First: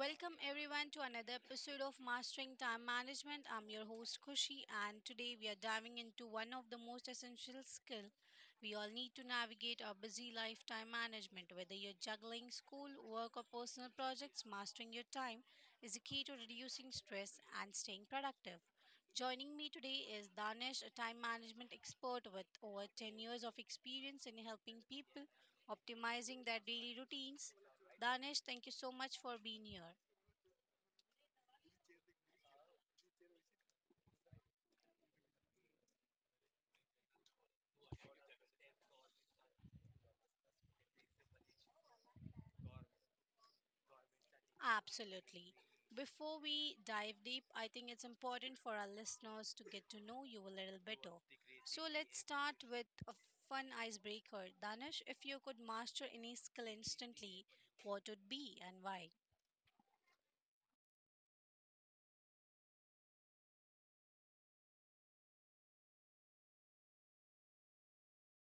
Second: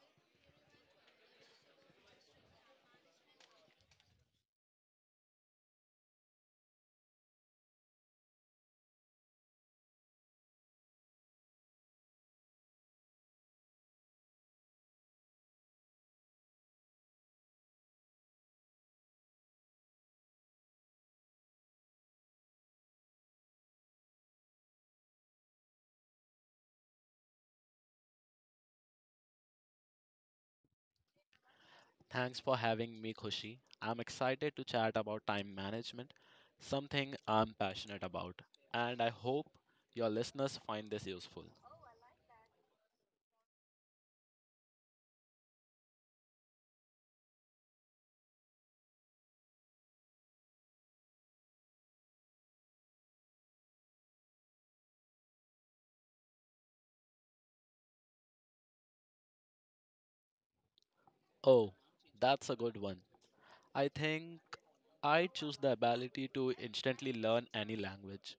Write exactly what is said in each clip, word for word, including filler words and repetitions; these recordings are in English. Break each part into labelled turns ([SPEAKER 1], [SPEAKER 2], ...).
[SPEAKER 1] Welcome everyone to another episode of Mastering Time Management. I'm your host Kushi and today we are diving into one of the most essential skills we all need to navigate our busy lifetime management. Whether you're juggling school, work or personal projects, mastering your time is the key to reducing stress and staying productive. Joining me today is Danish, a time management expert with over ten years of experience in helping people optimizing their daily routines. Danish, thank you so much for being here.
[SPEAKER 2] Thanks for having me, Khushi. I'm excited to chat about time management, something I'm passionate about, and I hope your listeners find this useful.
[SPEAKER 1] Absolutely. Before we dive deep, I think it's important for our listeners to get to know you a little better. So let's start with a fun icebreaker. Danish, if you could master any skill instantly, what would be and why?
[SPEAKER 2] Oh, that's a good one. I think I choose the ability to instantly learn any language.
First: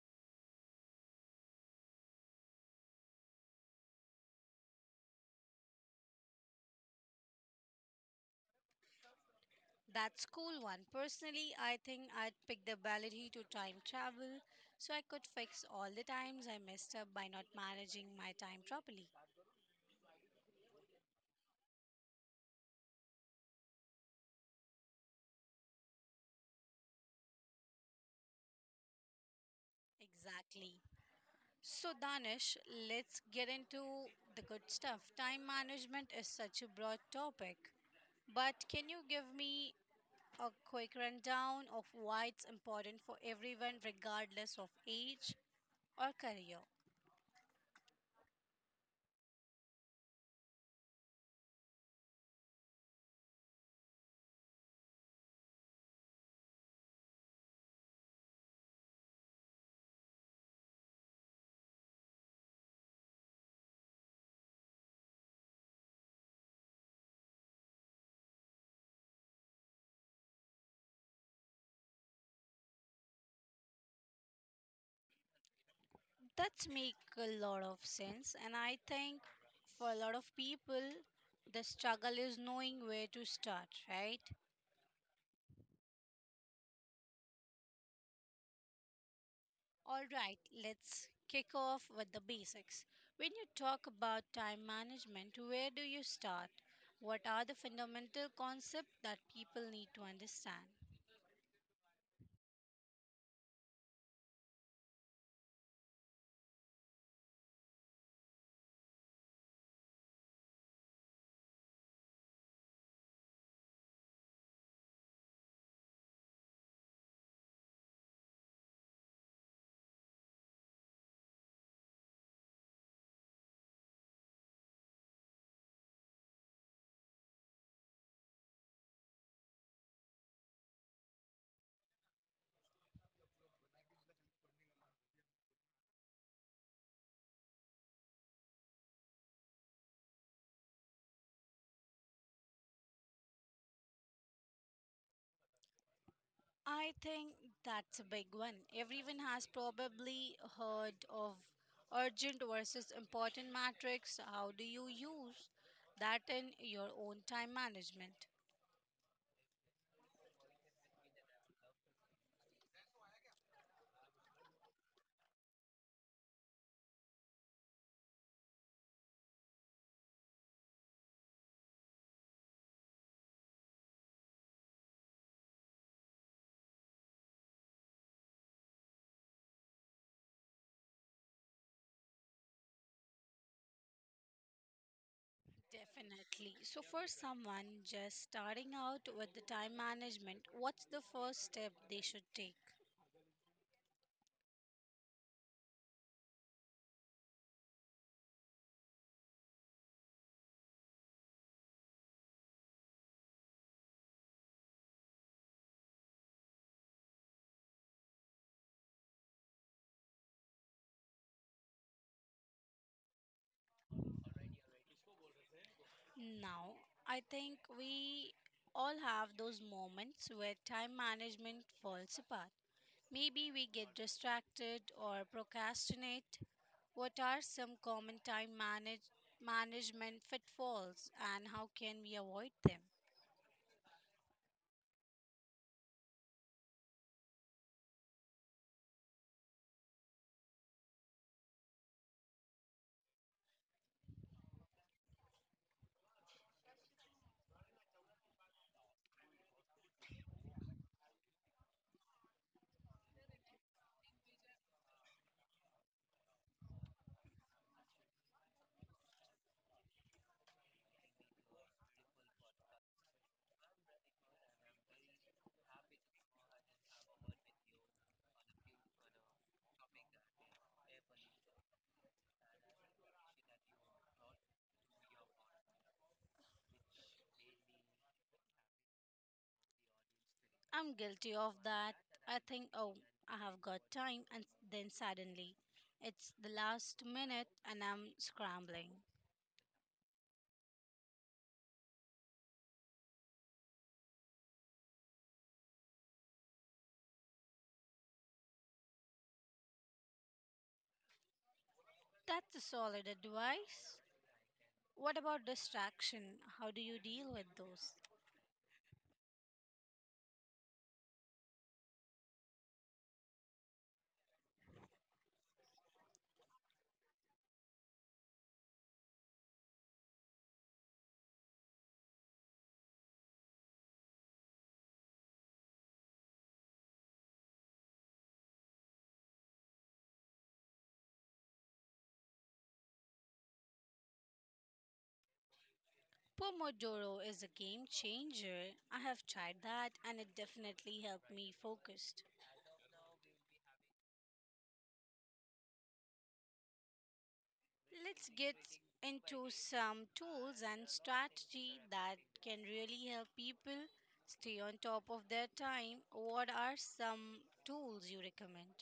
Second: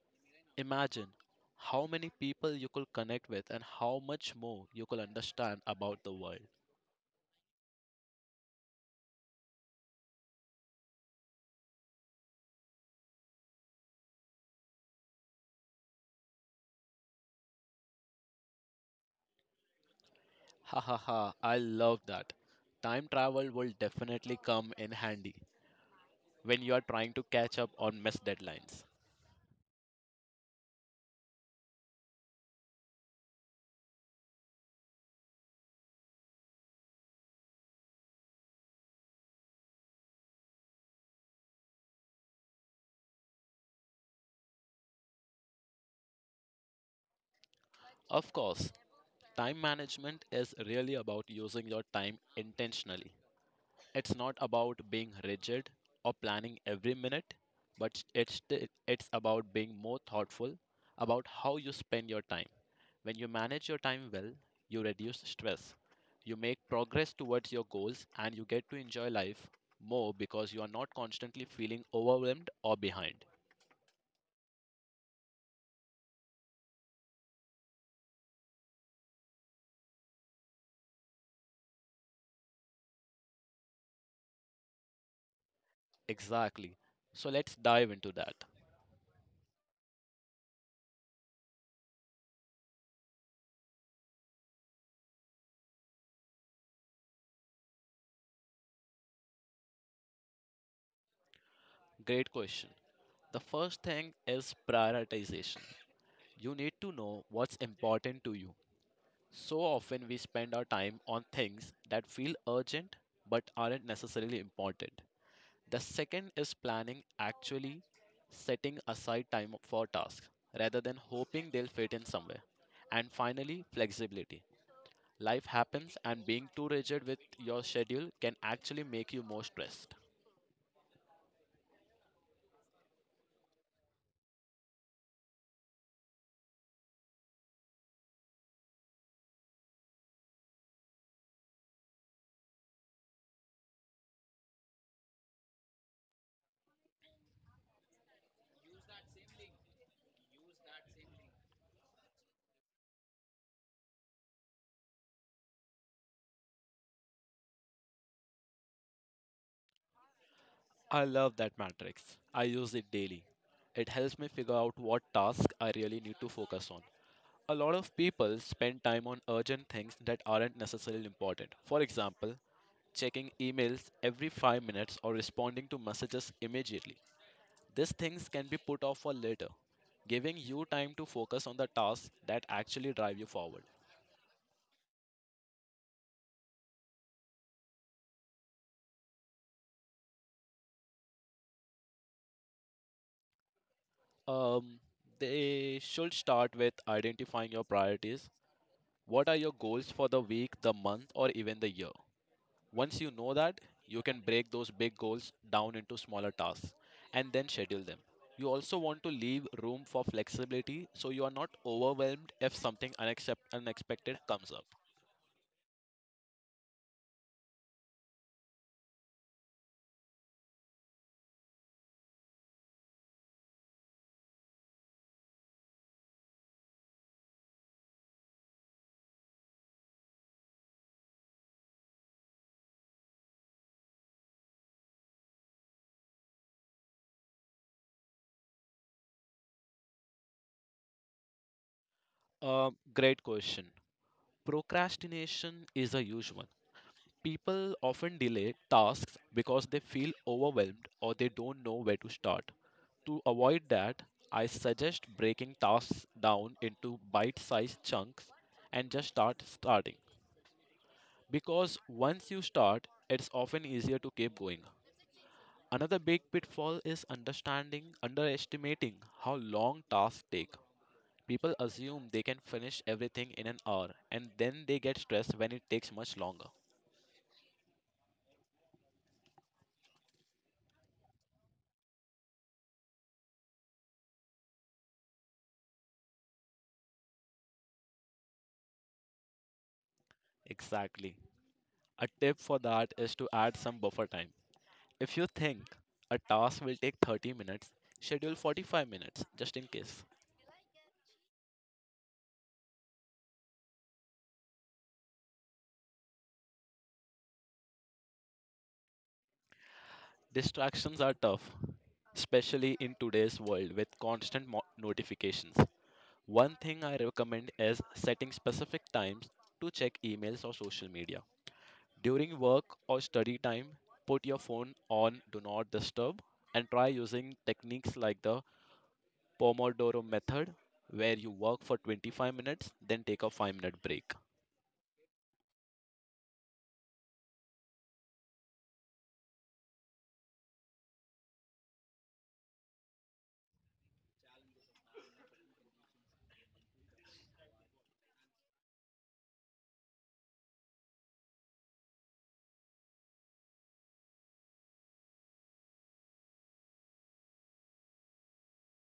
[SPEAKER 2] Imagine how many people you could connect with and how much more you could understand about the world.
[SPEAKER 1] That's cool one. Personally, I think I'd pick the ability to time travel so I could fix all the times I messed up by not managing my time properly.
[SPEAKER 2] Ha ha ha, I love that. Time travel will definitely come in handy when you are trying to catch up on missed deadlines.
[SPEAKER 1] Exactly. So, Danish, let's get into the good stuff. Time management is such a broad topic, but can you give me a quick rundown of why it's important for everyone, regardless of age or career?
[SPEAKER 2] Of course, time management is really about using your time intentionally. It's not about being rigid or planning every minute, but it's, t- it's about being more thoughtful about how you spend your time. When you manage your time well, you reduce stress, you make progress towards your goals, and you get to enjoy life more because you are not constantly feeling overwhelmed or behind.
[SPEAKER 1] That's make a lot of sense, and I think for a lot of people, the struggle is knowing where to start, right?
[SPEAKER 2] Exactly. So let's dive into that.
[SPEAKER 1] All right, let's kick off with the basics. When you talk about time management, where do you start? What are the fundamental concepts that people need to understand?
[SPEAKER 2] Great question. The first thing is prioritization. You need to know what's important to you. So often we spend our time on things that feel urgent but aren't necessarily important. The second is planning, actually setting aside time for tasks rather than hoping they'll fit in somewhere. And finally, flexibility. Life happens, and being too rigid with your schedule can actually make you more stressed.
[SPEAKER 1] I think that's a big one. Everyone has probably heard of urgent versus important matrix. How do you use that in your own time management?
[SPEAKER 2] I love that matrix. I use it daily. It helps me figure out what tasks I really need to focus on. A lot of people spend time on urgent things that aren't necessarily important. For example, checking emails every five minutes or responding to messages immediately. These things can be put off for later, giving you time to focus on the tasks that actually drive you forward.
[SPEAKER 1] Definitely. So, for someone just starting out with the time management, what's the first step they should take?
[SPEAKER 2] Um, they should start with identifying your priorities. What are your goals for the week, the month, or even the year? Once you know that, you can break those big goals down into smaller tasks and then schedule them. You also want to leave room for flexibility so you are not overwhelmed if something unaccept- unexpected comes up.
[SPEAKER 1] Now, I think we all have those moments where time management falls apart. Maybe we get distracted or procrastinate. What are some common time manage- management pitfalls and how can we avoid them?
[SPEAKER 2] Uh, great question. Procrastination is a huge one. People often delay tasks because they feel overwhelmed or they don't know where to start. To avoid that, I suggest breaking tasks down into bite sized chunks and just start starting, because once you start, it's often easier to keep going. Another big pitfall is understanding, underestimating how long tasks take. People assume they can finish everything in an hour and then they get stressed when it takes much longer.
[SPEAKER 1] I'm guilty of that. I think, oh, I have got time, and then suddenly it's the last minute and I'm scrambling.
[SPEAKER 2] Exactly. A tip for that is to add some buffer time. If you think a task will take thirty minutes, schedule forty-five minutes just in case.
[SPEAKER 1] That's a solid advice. What about distraction? How do you deal with those?
[SPEAKER 2] Distractions are tough, especially in today's world with constant mo- notifications. One thing I recommend is setting specific times to check emails or social media. During work or study time, put your phone on do not disturb and try using techniques like the Pomodoro method, where you work for twenty-five minutes, then take a five minute break.
[SPEAKER 1] Pomodoro is a game changer. I have tried that and it definitely helped me focus. Let's get into some tools and strategy that can really help people stay on top of their time. What are some tools you recommend?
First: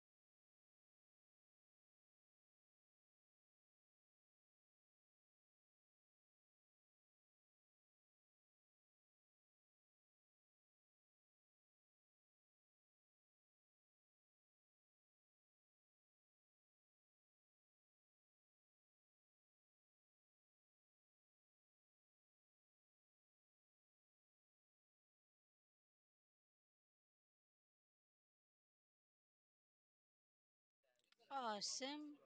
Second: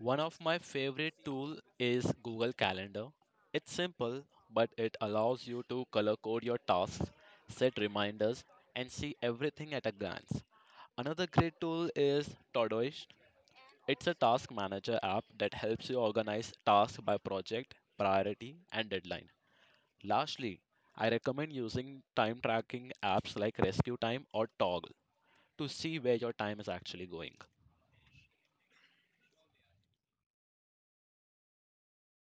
[SPEAKER 2] One of my favorite tool is Google Calendar. It's simple, but it allows you to color code your tasks, set reminders, and see everything at a glance. Another great tool is Todoist. It's a task manager app that helps you organize tasks by project, priority, and deadline. Lastly, I recommend using time tracking apps like Rescue Time or Toggle to see where your time is actually going.
[SPEAKER 1] Awesome.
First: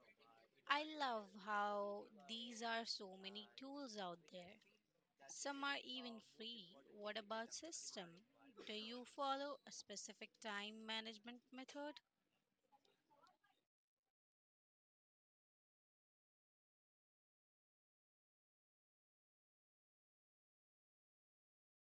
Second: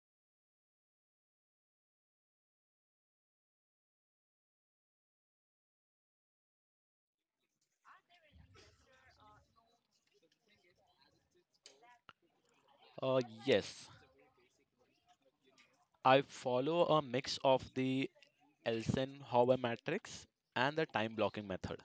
[SPEAKER 1] I love how these are so many tools out there. Some are even free. What about system? Do you follow a specific time management method?
[SPEAKER 2] Uh, yes, I follow a mix of the Elsenhower matrix and the time blocking method.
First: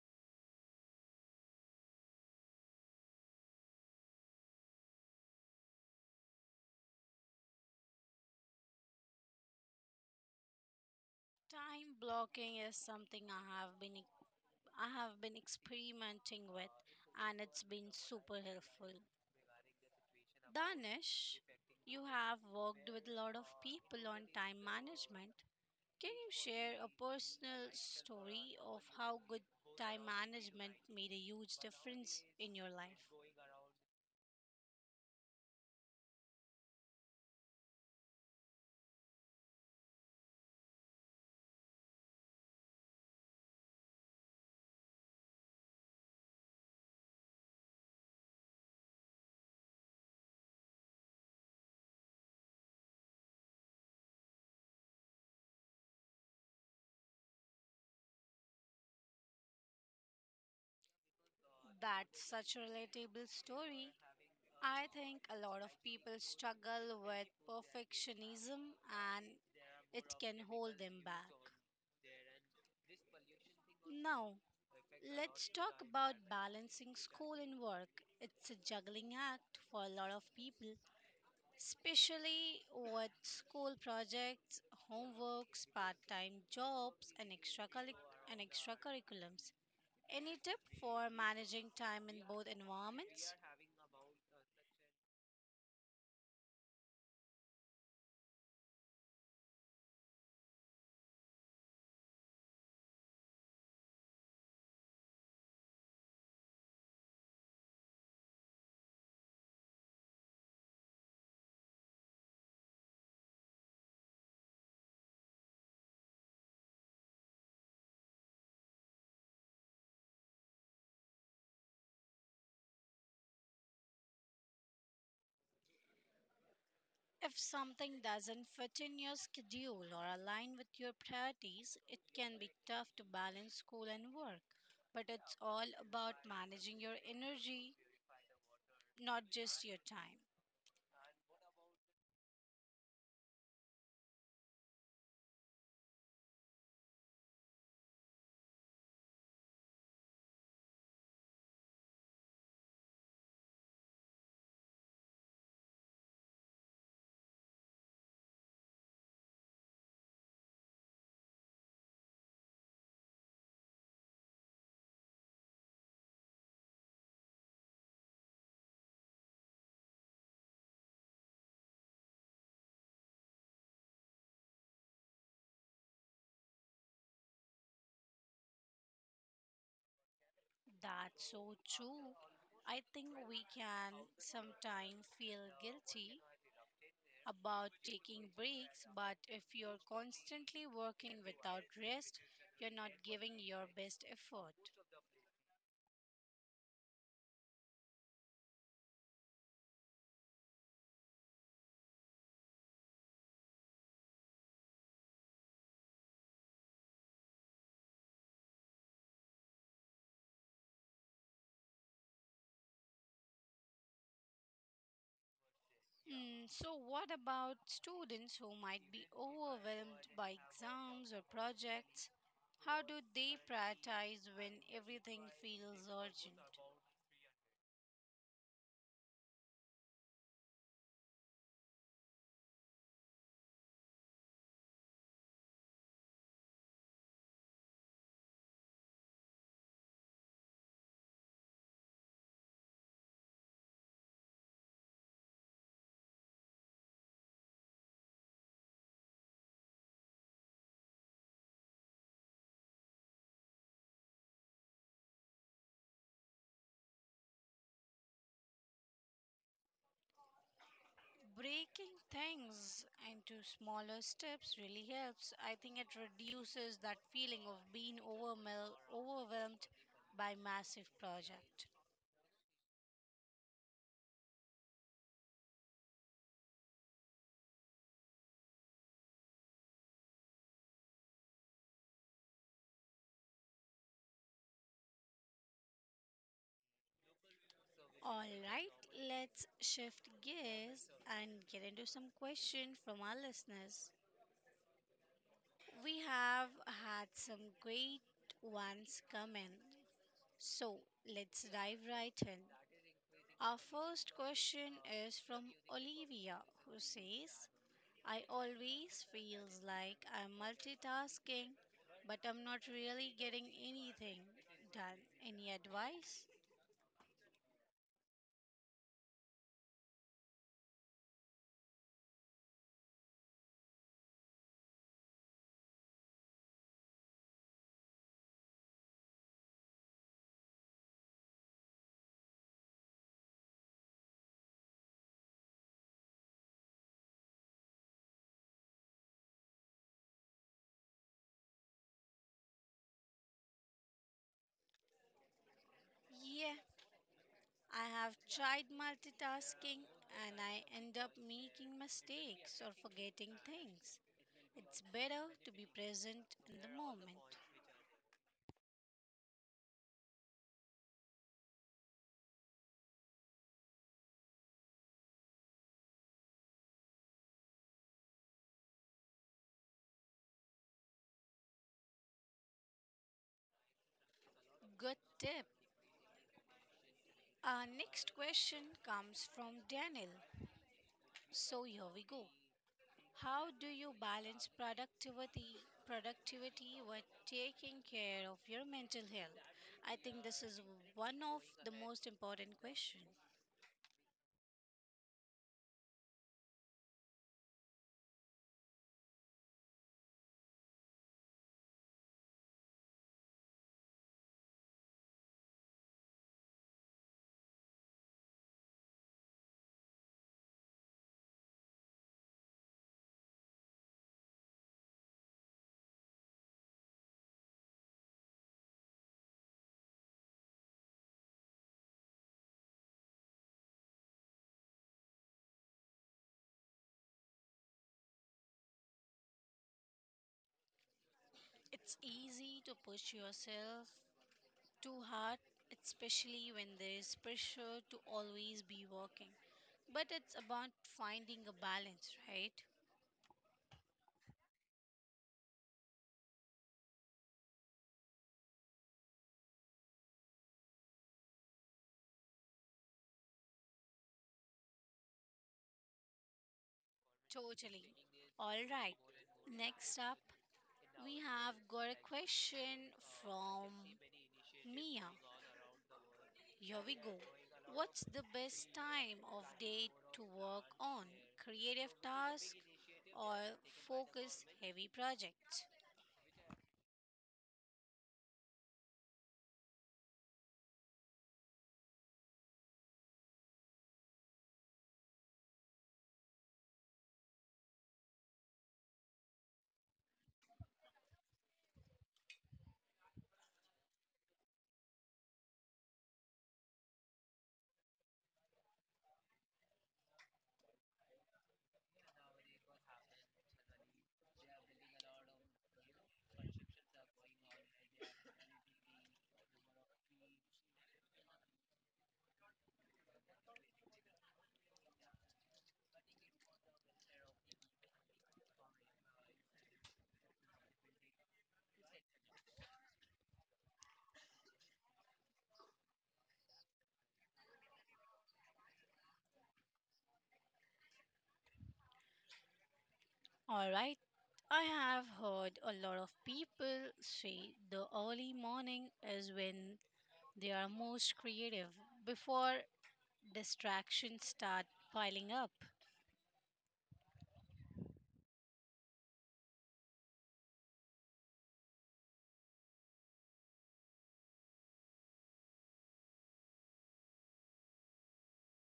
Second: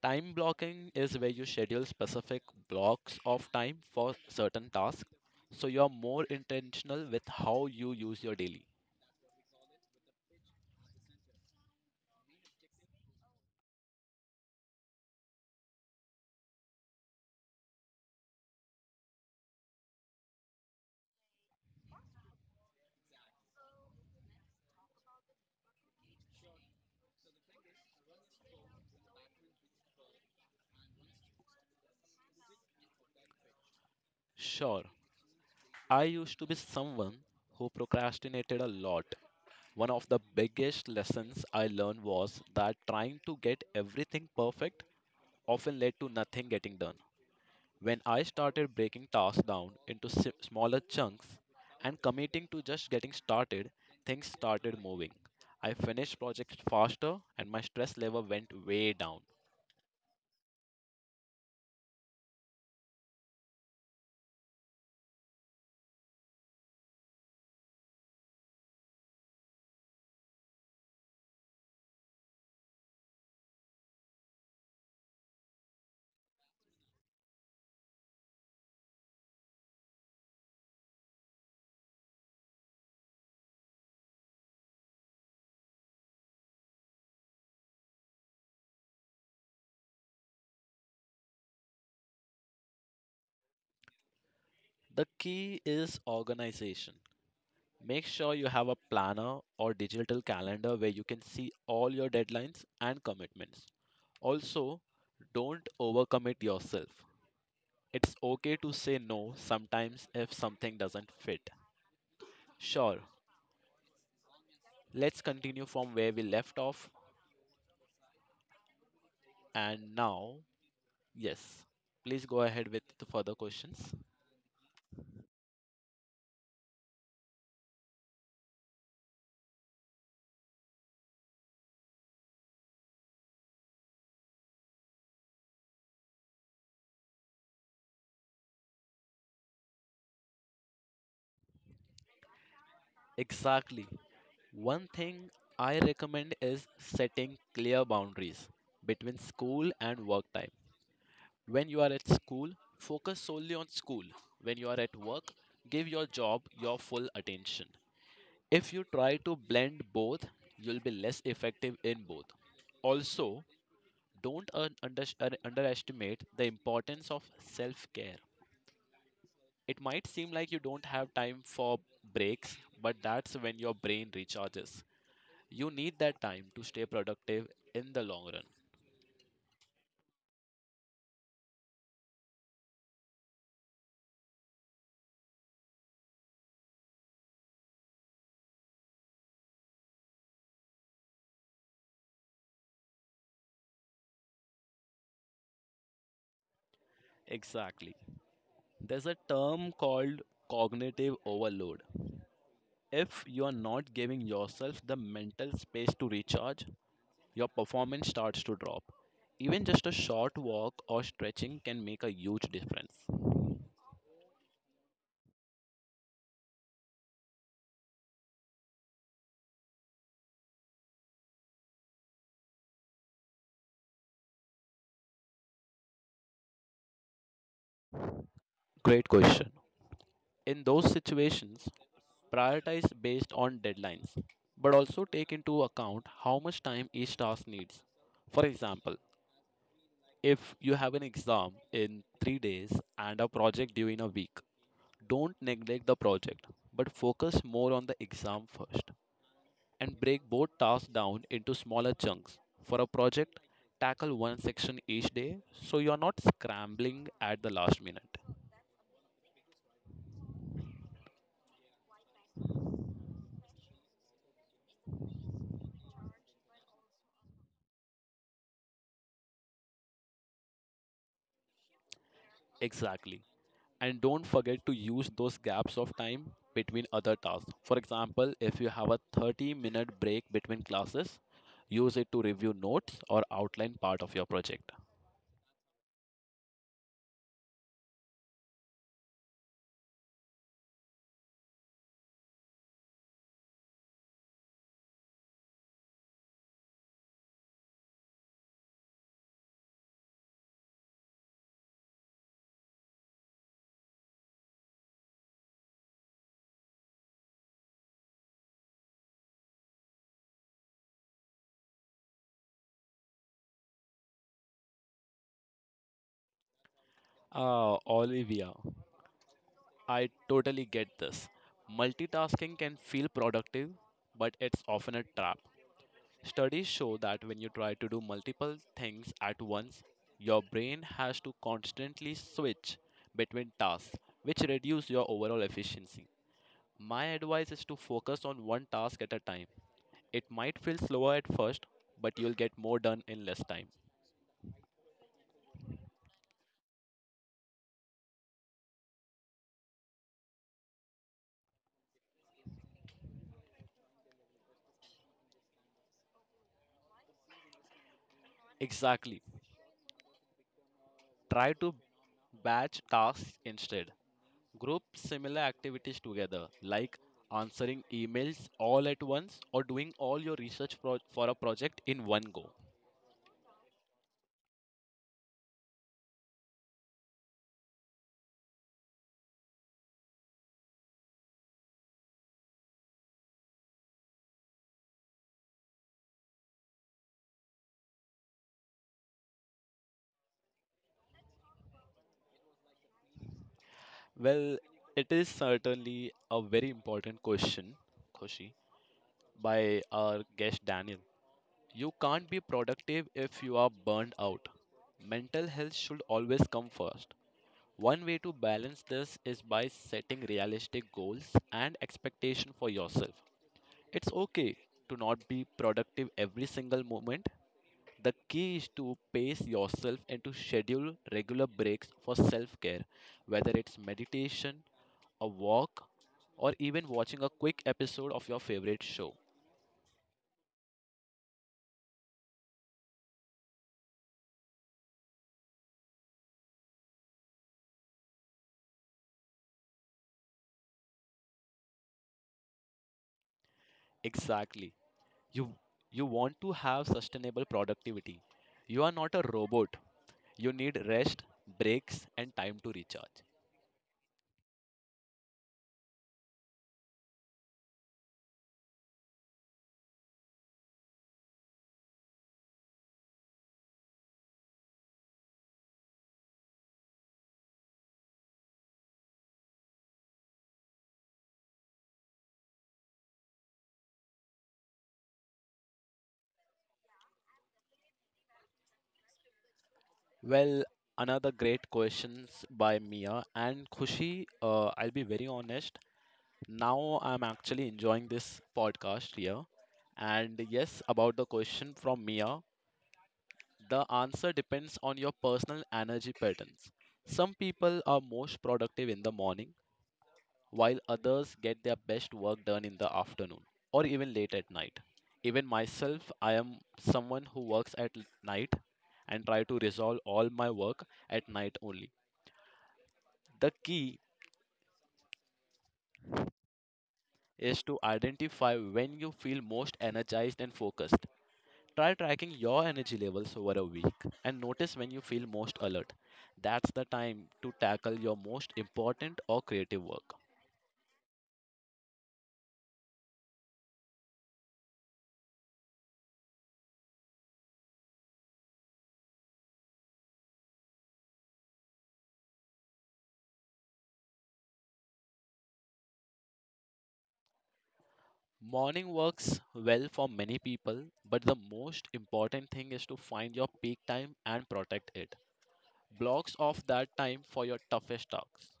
[SPEAKER 2] Time blocking is where you schedule specific blocks of time for certain tasks, so you are more intentional with how you use your daily.
[SPEAKER 1] Time blocking is something I have been I have been experimenting with, and it's been super helpful. Danish, you have worked with a lot of people on time management. Can you share a personal story of how good time management made a huge difference in your life?
[SPEAKER 2] Sure, I used to be someone who procrastinated a lot. One of the biggest lessons I learned was that trying to get everything perfect often led to nothing getting done. When I started breaking tasks down into si- smaller chunks and committing to just getting started, things started moving. I finished projects faster and my stress level went way down.
[SPEAKER 1] That's such a relatable story. I think a lot of people struggle with perfectionism and it can hold them back. Now, let's talk about balancing school and work. It's a juggling act for a lot of people, especially with school projects, homeworks, part-time jobs, and extra and extracurriculums. Any tip for managing time in both environments?
[SPEAKER 2] The key is organization. Make sure you have a planner or digital calendar where you can see all your deadlines and commitments. Also, don't overcommit yourself. It's okay to say no sometimes if something doesn't fit. Sure, let's continue from where we left off. And now, yes, please go ahead with the further questions.
[SPEAKER 1] If something doesn't fit in your schedule or align with your priorities, it can be tough to balance school and work, but it's all about managing your energy, not just your time.
[SPEAKER 2] Exactly. One thing I recommend is setting clear boundaries between school and work time. When you are at school, focus solely on school. When you are at work, give your job your full attention. If you try to blend both, you'll be less effective in both. Also, don't un- under- un- underestimate the importance of self care. It might seem like you don't have time for breaks, but that's when your brain recharges. You need that time to stay productive in the long run.
[SPEAKER 1] That's so true. I think we can sometimes feel guilty about taking breaks, but if you're constantly working without rest, you're not giving your best effort.
[SPEAKER 2] Exactly. There's a term called cognitive overload. If you are not giving yourself the mental space to recharge, your performance starts to drop. Even just a short walk or stretching can make a huge difference.
[SPEAKER 1] Mm, so, what about students who might be overwhelmed by exams or projects? How do they prioritize when everything feels urgent?
[SPEAKER 2] Great question. In those situations, prioritize based on deadlines, but also take into account how much time each task needs. For example, if you have an exam in three days and a project due in a week, don't neglect the project, but focus more on the exam first and break both tasks down into smaller chunks. For a project, tackle one section each day so you are not scrambling at the last minute.
[SPEAKER 1] Breaking things into smaller steps really helps. I think it reduces that feeling of being overwhelmed, overwhelmed by massive project.
[SPEAKER 2] Exactly, and don't forget to use those gaps of time between other tasks. For example, if you have a thirty minute break between classes, use it to review notes or outline part of your project.
[SPEAKER 1] All right, let's shift gears and get into some questions from our listeners. We have had some great ones come in. So, let's dive right in. Our first question is from Olivia who says, I always feels like I'm multitasking, but I'm not really getting anything done. Any advice?
[SPEAKER 2] Ah, Olivia, I totally get this. Multitasking can feel productive, but it's often a trap. Studies show that when you try to do multiple things at once, your brain has to constantly switch between tasks, which reduce your overall efficiency. My advice is to focus on one task at a time. It might feel slower at first, but you'll get more done in less time.
[SPEAKER 1] Yeah, I have tried multitasking and I end up making mistakes or forgetting things. It's better to be present in the moment.
[SPEAKER 2] Exactly. Try to batch tasks instead. Group similar activities together, like answering emails all at once or doing all your research pro- for a project in one go.
[SPEAKER 1] Good tip. Our next question comes from Daniel. So here we go. How do you balance productivity productivity with taking care of your mental health? I think this is one of the most important question.
[SPEAKER 2] Well, it is certainly a very important question, Khushi, by our guest Daniel. You can't be productive if you are burned out. Mental health should always come first. One way to balance this is by setting realistic goals and expectation for yourself. It's okay to not be productive every single moment. The key is to pace yourself and to schedule regular breaks for self care, whether it's meditation, a walk, or even watching a quick episode of your favorite show.
[SPEAKER 1] It's easy to push yourself too hard, especially when there is pressure to always be working. But it's about finding a balance, right?
[SPEAKER 2] Exactly. You, you want to have sustainable productivity. You are not a robot. You need rest, breaks, and time to recharge.
[SPEAKER 1] Totally. All right. Next up, we have got a question from Mia. Here we go. What's the best time of day to work on creative tasks or focus heavy projects?
[SPEAKER 2] Well, another great questions by Mia and Khushi. Uh, I'll be very honest. Now I'm actually enjoying this podcast here. And yes, about the question from Mia, the answer depends on your personal energy patterns. Some people are most productive in the morning, while others get their best work done in the afternoon or even late at night. Even myself, I am someone who works at l- night and try to resolve all my work at night only. The key is to identify when you feel most energized and focused. Try tracking your energy levels over a week and notice when you feel most alert. That's the time to tackle your most important or creative work.
[SPEAKER 1] All right, I have heard a lot of people say the early morning is when they are most creative before distractions start piling up.
[SPEAKER 2] Morning works well for many people, but the most important thing is to find your peak time and protect it. Blocks off that time for your toughest tasks.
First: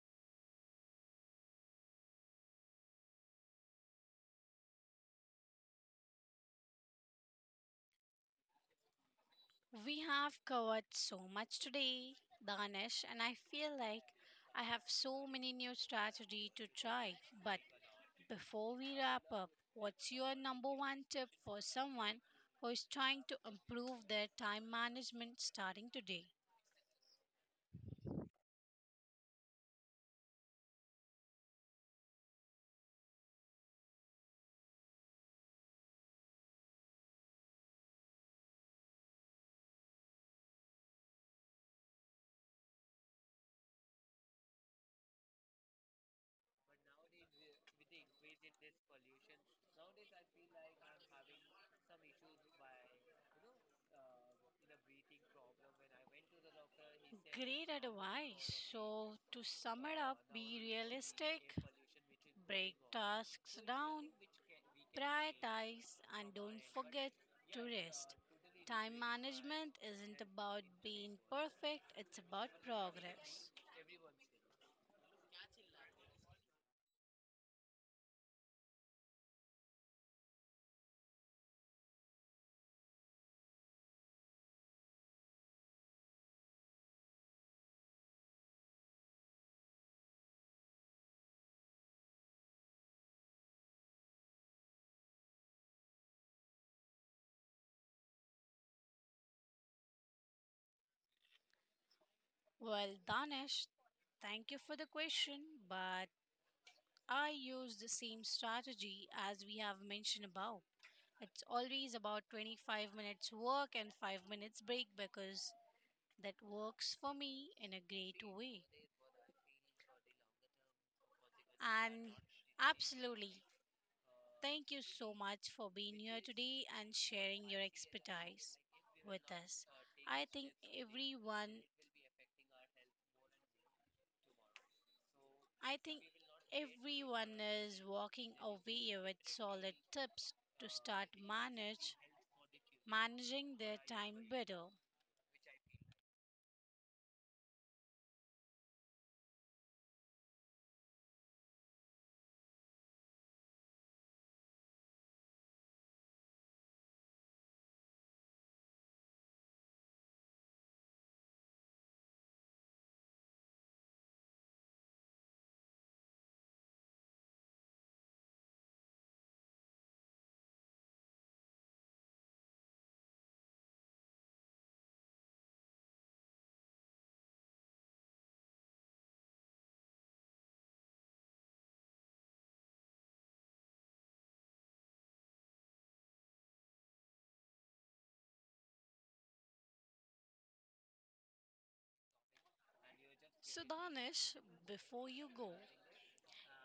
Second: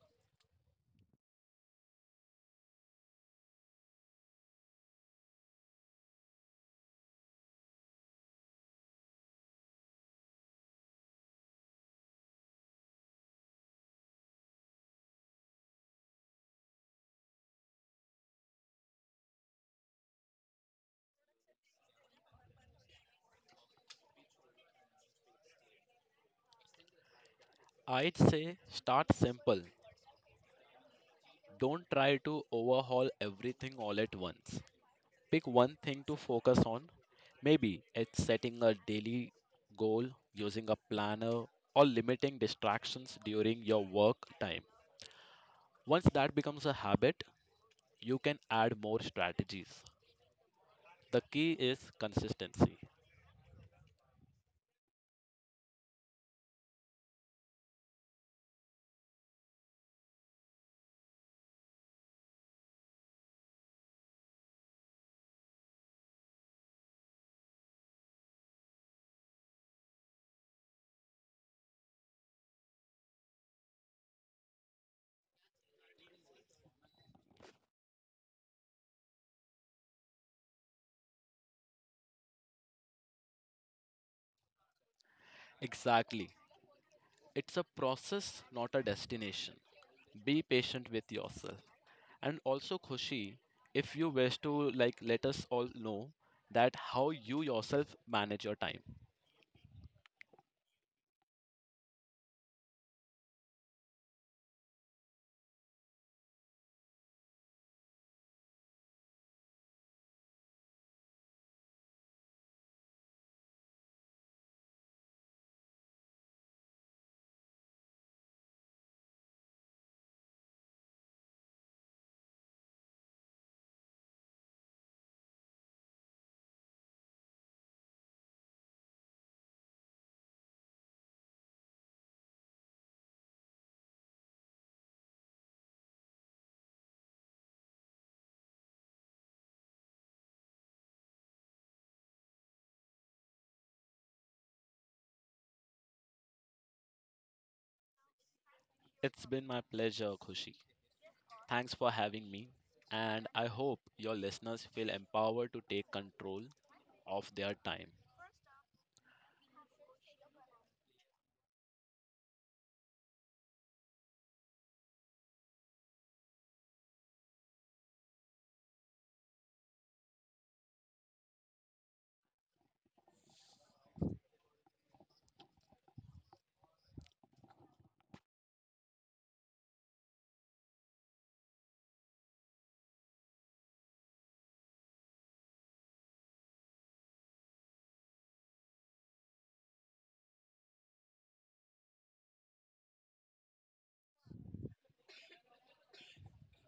[SPEAKER 1] We have covered so much today, Danish, and I feel like I have so many new strategy to try. But before we wrap up, what's your number one tip for someone who is trying to improve their time management starting today?
[SPEAKER 2] I'd say start simple. Don't try to overhaul everything all at once. Pick one thing to focus on. Maybe it's setting a daily goal, using a planner, or limiting distractions during your work time. Once that becomes a habit, you can add more strategies. The key is consistency.
[SPEAKER 1] Great advice. So, to sum it up, be realistic, break tasks down, prioritize, and don't forget to rest. Time management isn't about being perfect, it's about progress.
[SPEAKER 2] Exactly. It's a process, not a destination. Be patient with yourself. And also, Khushi, if you wish to, like, let us all know that how you yourself manage your time.
[SPEAKER 1] Well, Danish, thank you for the question, but I use the same strategy as we have mentioned above. It's always about twenty-five minutes work and five minutes break because that works for me in a great way. And absolutely, thank you so much for being here today and sharing your expertise with us. I think everyone, I think everyone is walking away with solid tips to start manage managing their time better.
[SPEAKER 2] It's been my pleasure, Khushi. Thanks for having me, and I hope your listeners feel empowered to take control of their time.
[SPEAKER 1] So, Danish, before you go,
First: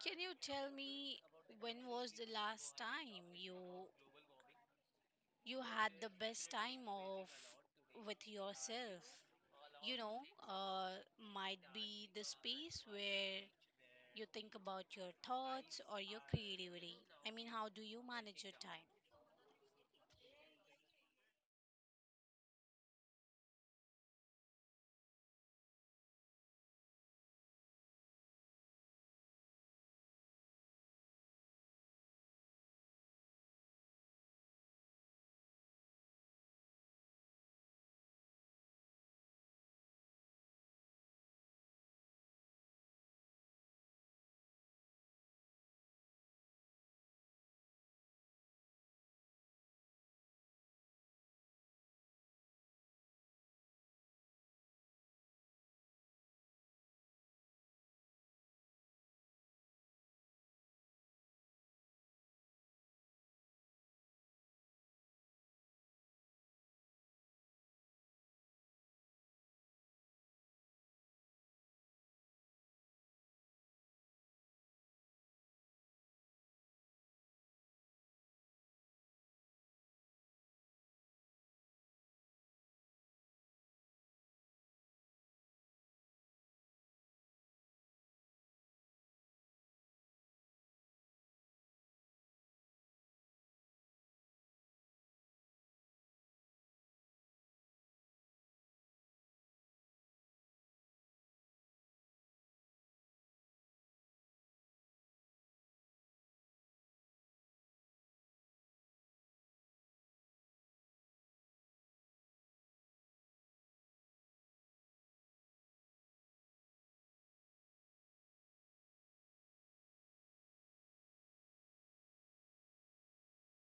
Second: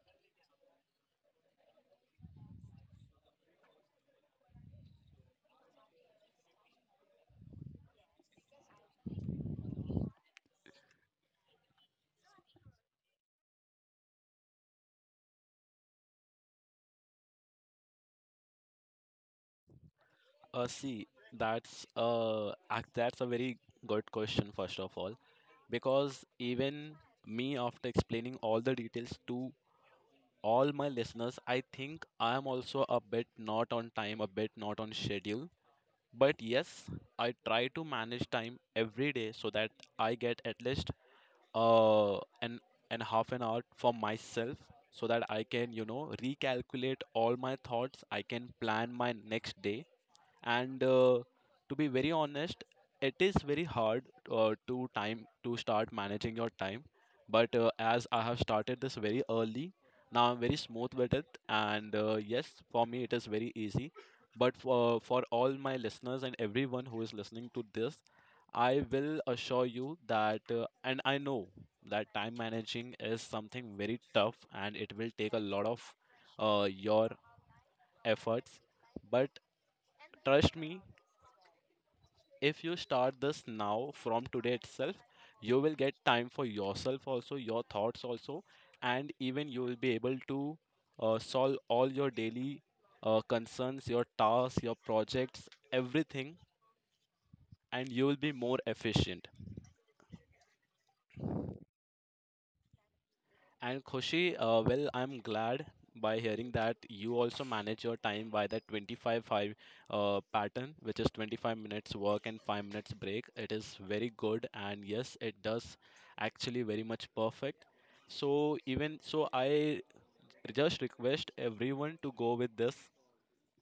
[SPEAKER 1] can you tell me when was the last time you you had the best time of with yourself? You know, uh, might be the space where you think about your thoughts or your creativity. I mean, how do you manage your time?
[SPEAKER 2] Uh, see, that's uh, ac- that's a very good question, first of all, because even me, after explaining all the details to all my listeners, I think I am also a bit not on time, a bit not on schedule. But yes, I try to manage time every day so that I get at least uh, an and half an hour for myself so that I can you know recalculate all my thoughts. I can plan my next day and uh, to be very honest it is very hard uh, to time to start managing your time but uh, as I have started this very early now I'm very smooth with it and uh, yes for me it is very easy but for, for all my listeners and everyone who is listening to this I will assure you that uh, and I know that time managing is something very tough and it will take a lot of uh, your efforts but trust me. If you start this now from today itself you will get time for yourself, also your thoughts also, and even you will be able to uh, solve all your daily uh, concerns, your tasks, your projects, everything, and you will be more efficient. And Khushi, uh, well, I'm glad by hearing that you also manage your time by that twenty-five five uh, pattern, which is twenty-five minutes work and five minutes break. It is very good, and yes, it does actually very much perfect. So even so, I just request everyone to go with this,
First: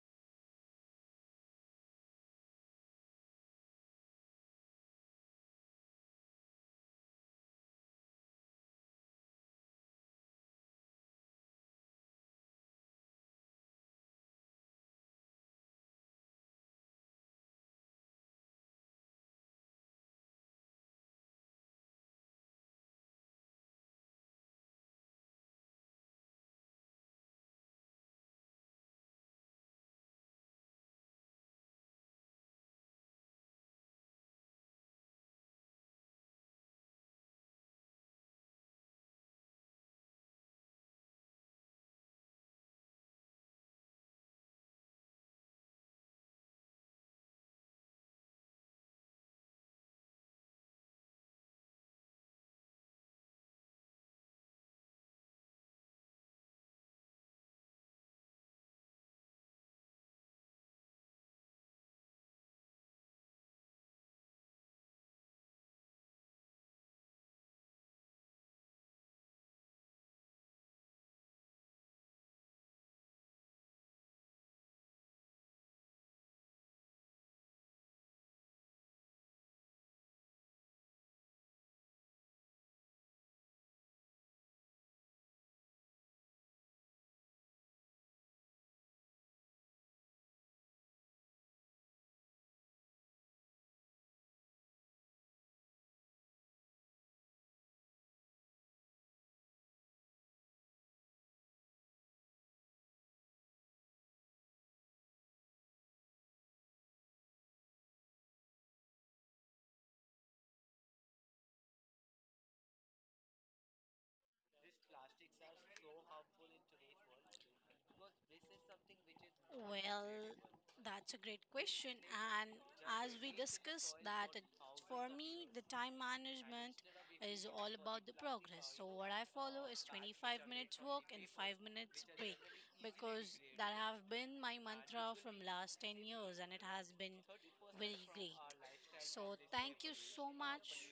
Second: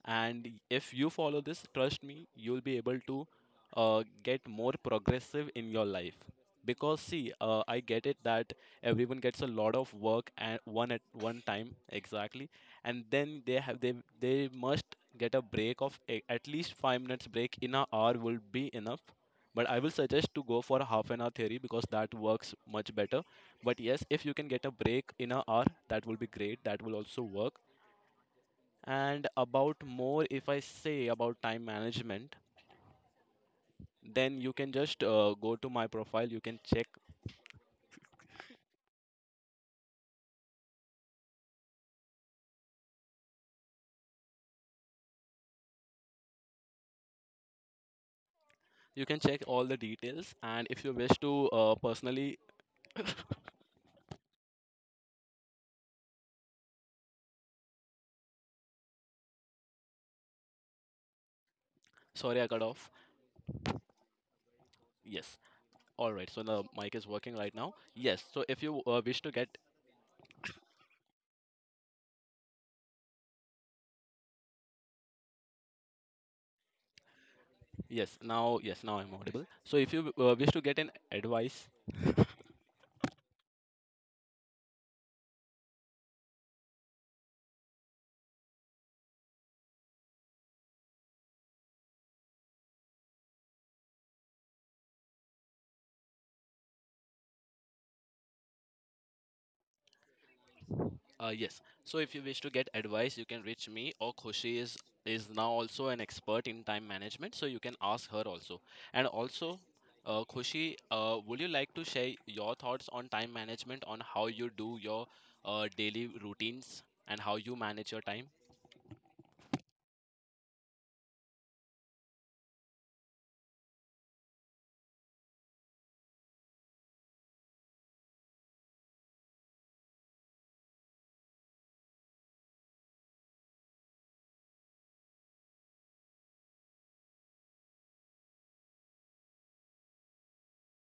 [SPEAKER 2] and if you follow this, trust me, you'll be able to uh, get more progressive in your life. Because see, uh, I get it that everyone gets a lot of work at one at one time exactly, and then they have they they must get a break of a, at least five minutes break in an hour will be enough. But I will suggest to go for a half an hour theory because that works much better. But yes, if you can get a break in an hour, that will be great, that will also work. And about more, if I say about time management, then you can just uh, go to my profile. You can check. You can check all the details. And if you wish to uh, personally, sorry, I got off. Yes. All right. So the mic is working right now. Yes. So if you uh, wish to get, yes, now, yes, now I'm audible. So if you uh, wish to get an advice. Uh, yes. So if you wish to get advice, you can reach me, or Khushi is is now also an expert in time management, so you can ask her also. And also, uh, Khushi, uh, would you like to share your thoughts on time management, on how you do your uh, daily routines and how you manage your time?
[SPEAKER 1] Well, that's a great question. And as we discussed, that it, for me, the time management is all about the progress. So, what I follow is twenty-five minutes work and five minutes break because that have been my mantra from last ten years and it has been very great. So, thank you so much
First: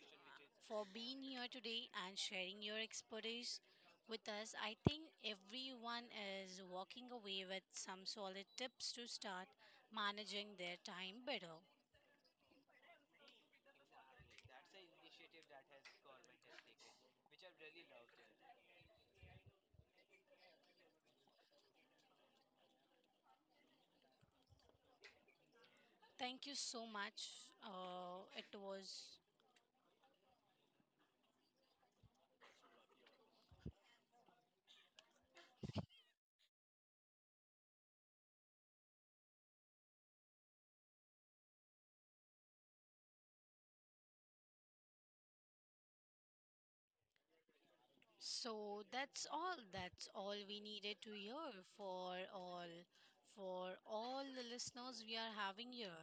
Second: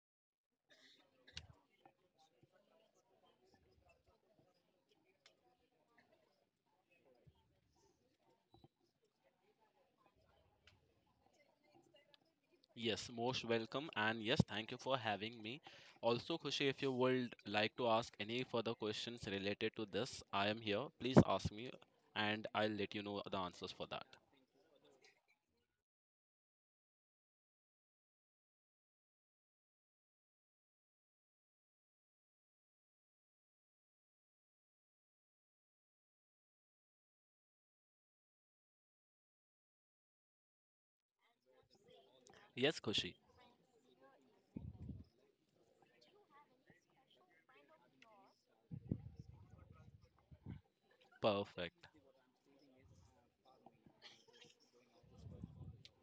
[SPEAKER 1] for being here today and sharing your expertise with us. I think everyone is walking away with some solid tips to start managing their time better.
[SPEAKER 2] Yes, most welcome, and yes, thank you for having me. Also, Khushi, if you would like to ask any further questions related to this, I am here. Please ask me, and I'll let you know the answers for that.
[SPEAKER 1] Thank you so much. Uh, it was
[SPEAKER 2] Yes, Khushi,
[SPEAKER 1] so that's all. That's all we needed to hear
[SPEAKER 2] perfect.
[SPEAKER 1] for all for all the listeners we are having here.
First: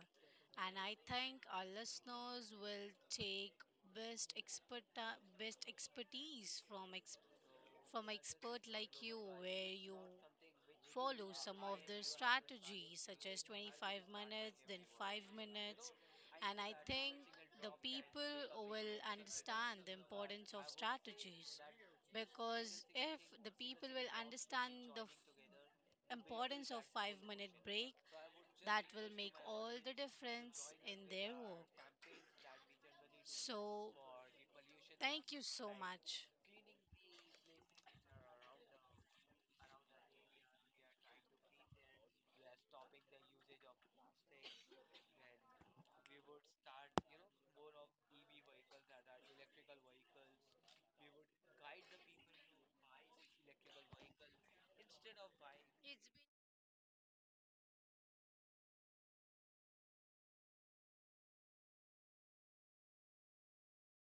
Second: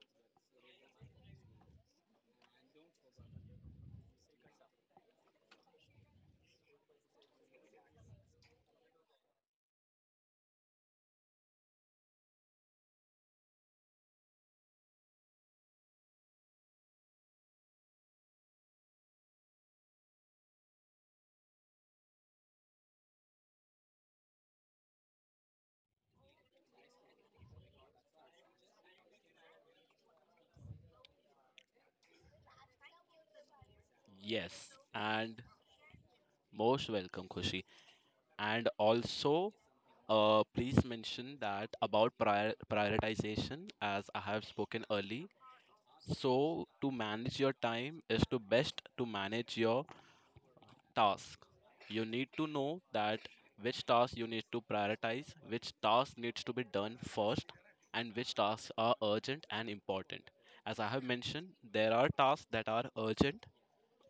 [SPEAKER 1] And I think our listeners will take best expert best expertise from ex. From an expert like you, where you follow some of the strategies, such as twenty-five minutes, then five minutes, and I think the people will understand the importance of strategies because if the people will understand the f- importance of five minute break, that will make all the difference in their work. So
[SPEAKER 2] Yes,
[SPEAKER 1] thank you
[SPEAKER 2] and
[SPEAKER 1] so much.
[SPEAKER 2] most welcome, Khushi. And also, uh, please mention that about prior prioritization, as I have spoken early. So, to manage your time is to best to manage your task. You need to know that which tasks you need to prioritize, which task needs to be done first, and which tasks are urgent and important. As I have mentioned, there are tasks that are urgent,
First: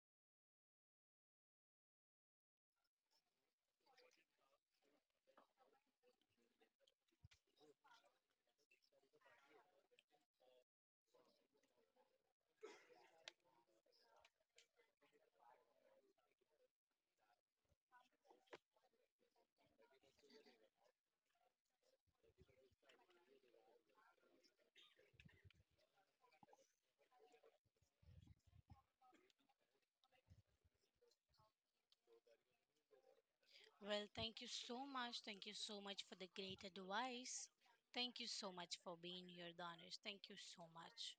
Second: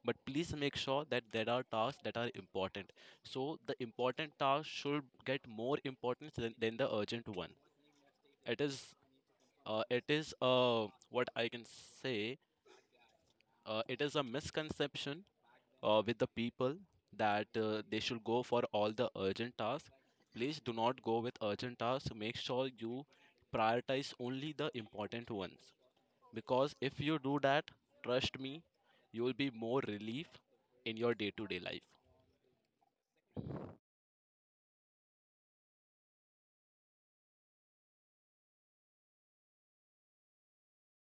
[SPEAKER 2] but please make sure that there are tasks that are important. So the important task should get more importance than, than the urgent one. It is uh, it is uh, what I can say. Uh, it is a misconception uh, with the people that uh, they should go for all the urgent tasks. Please do not go with urgent tasks. Make sure you prioritize only the important ones. Because if you do that, trust me, you will be more relief in your day to day life.
[SPEAKER 1] Well, thank you so much. Thank you so much for the great advice. Thank you so much for being here, Danish. Thank you so much.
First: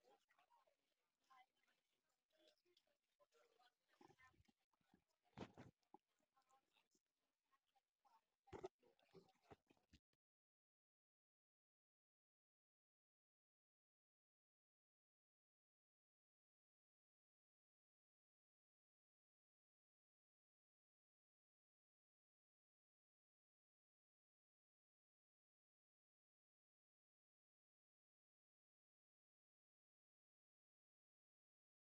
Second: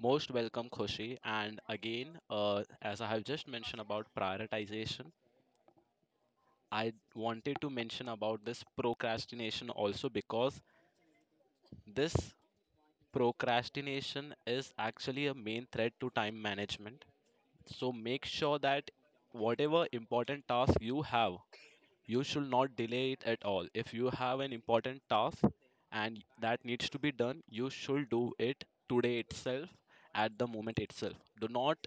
[SPEAKER 2] Most welcome, Khushi. And again, uh, as I have just mentioned about prioritization, I wanted to mention about this procrastination also, because this procrastination is actually a main threat to time management. So make sure that whatever important task you have, you should not delay it at all. If you have an important task and that needs to be done, you should do it today itself, at the moment itself. Do not,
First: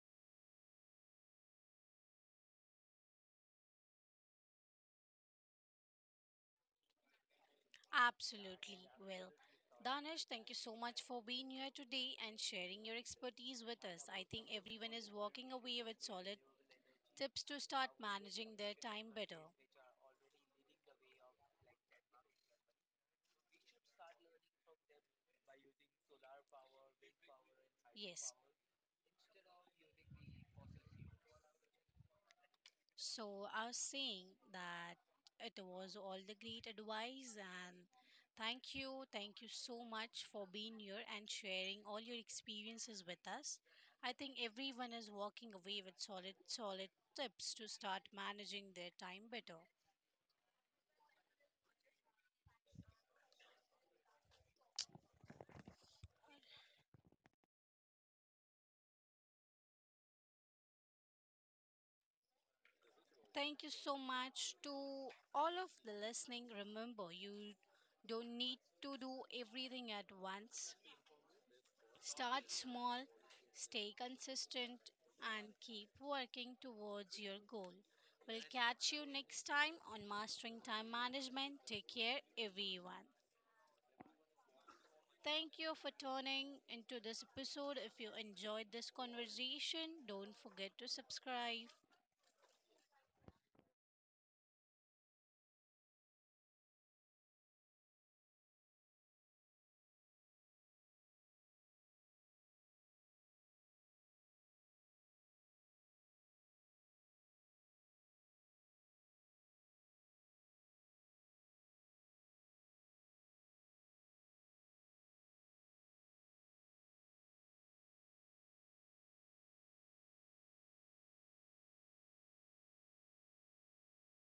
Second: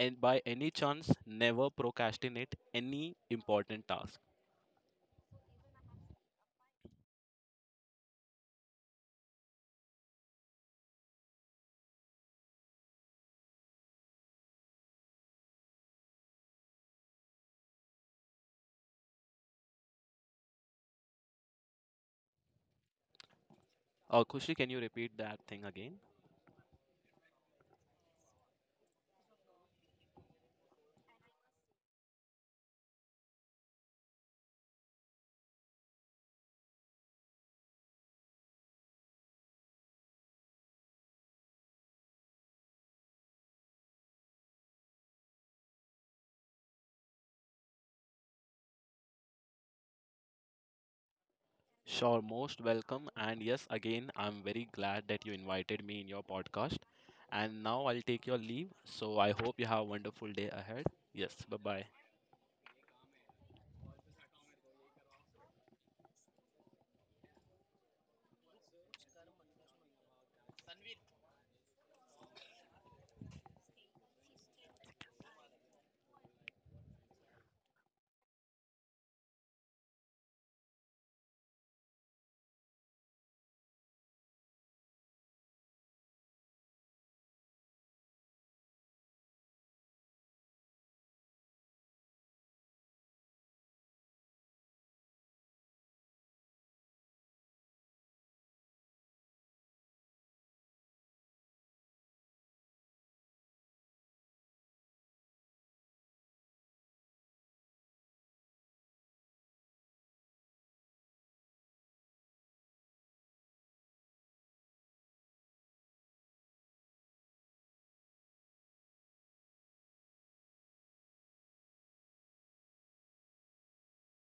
[SPEAKER 2] and by any chance never procrastinate any important task.
[SPEAKER 1] Absolutely. Well, Danish, thank you so much for being here today and sharing your expertise with us. I think everyone is walking away with solid tips to start managing their time better.
[SPEAKER 2] Uh, Kushi, can you repeat that thing again?
[SPEAKER 1] Yes. So I was saying that it was all the great advice and thank you, thank you so much for being here and sharing all your experiences with us. I think everyone is walking away with solid solid tips to start managing their time better.
[SPEAKER 2] Sure, most welcome. And yes, again, I'm very glad that you invited me in your podcast. And now I'll take your leave. So I hope you have a wonderful day ahead. Yes, bye bye.
[SPEAKER 1] Thank you so much to all of the listening. Remember, you don't need to do everything at once. Start small, stay consistent, and keep working towards your goal. We'll catch you next time on Mastering Time Management. Take care, everyone. Thank you for tuning into this episode. If you enjoyed this conversation, don't forget to subscribe.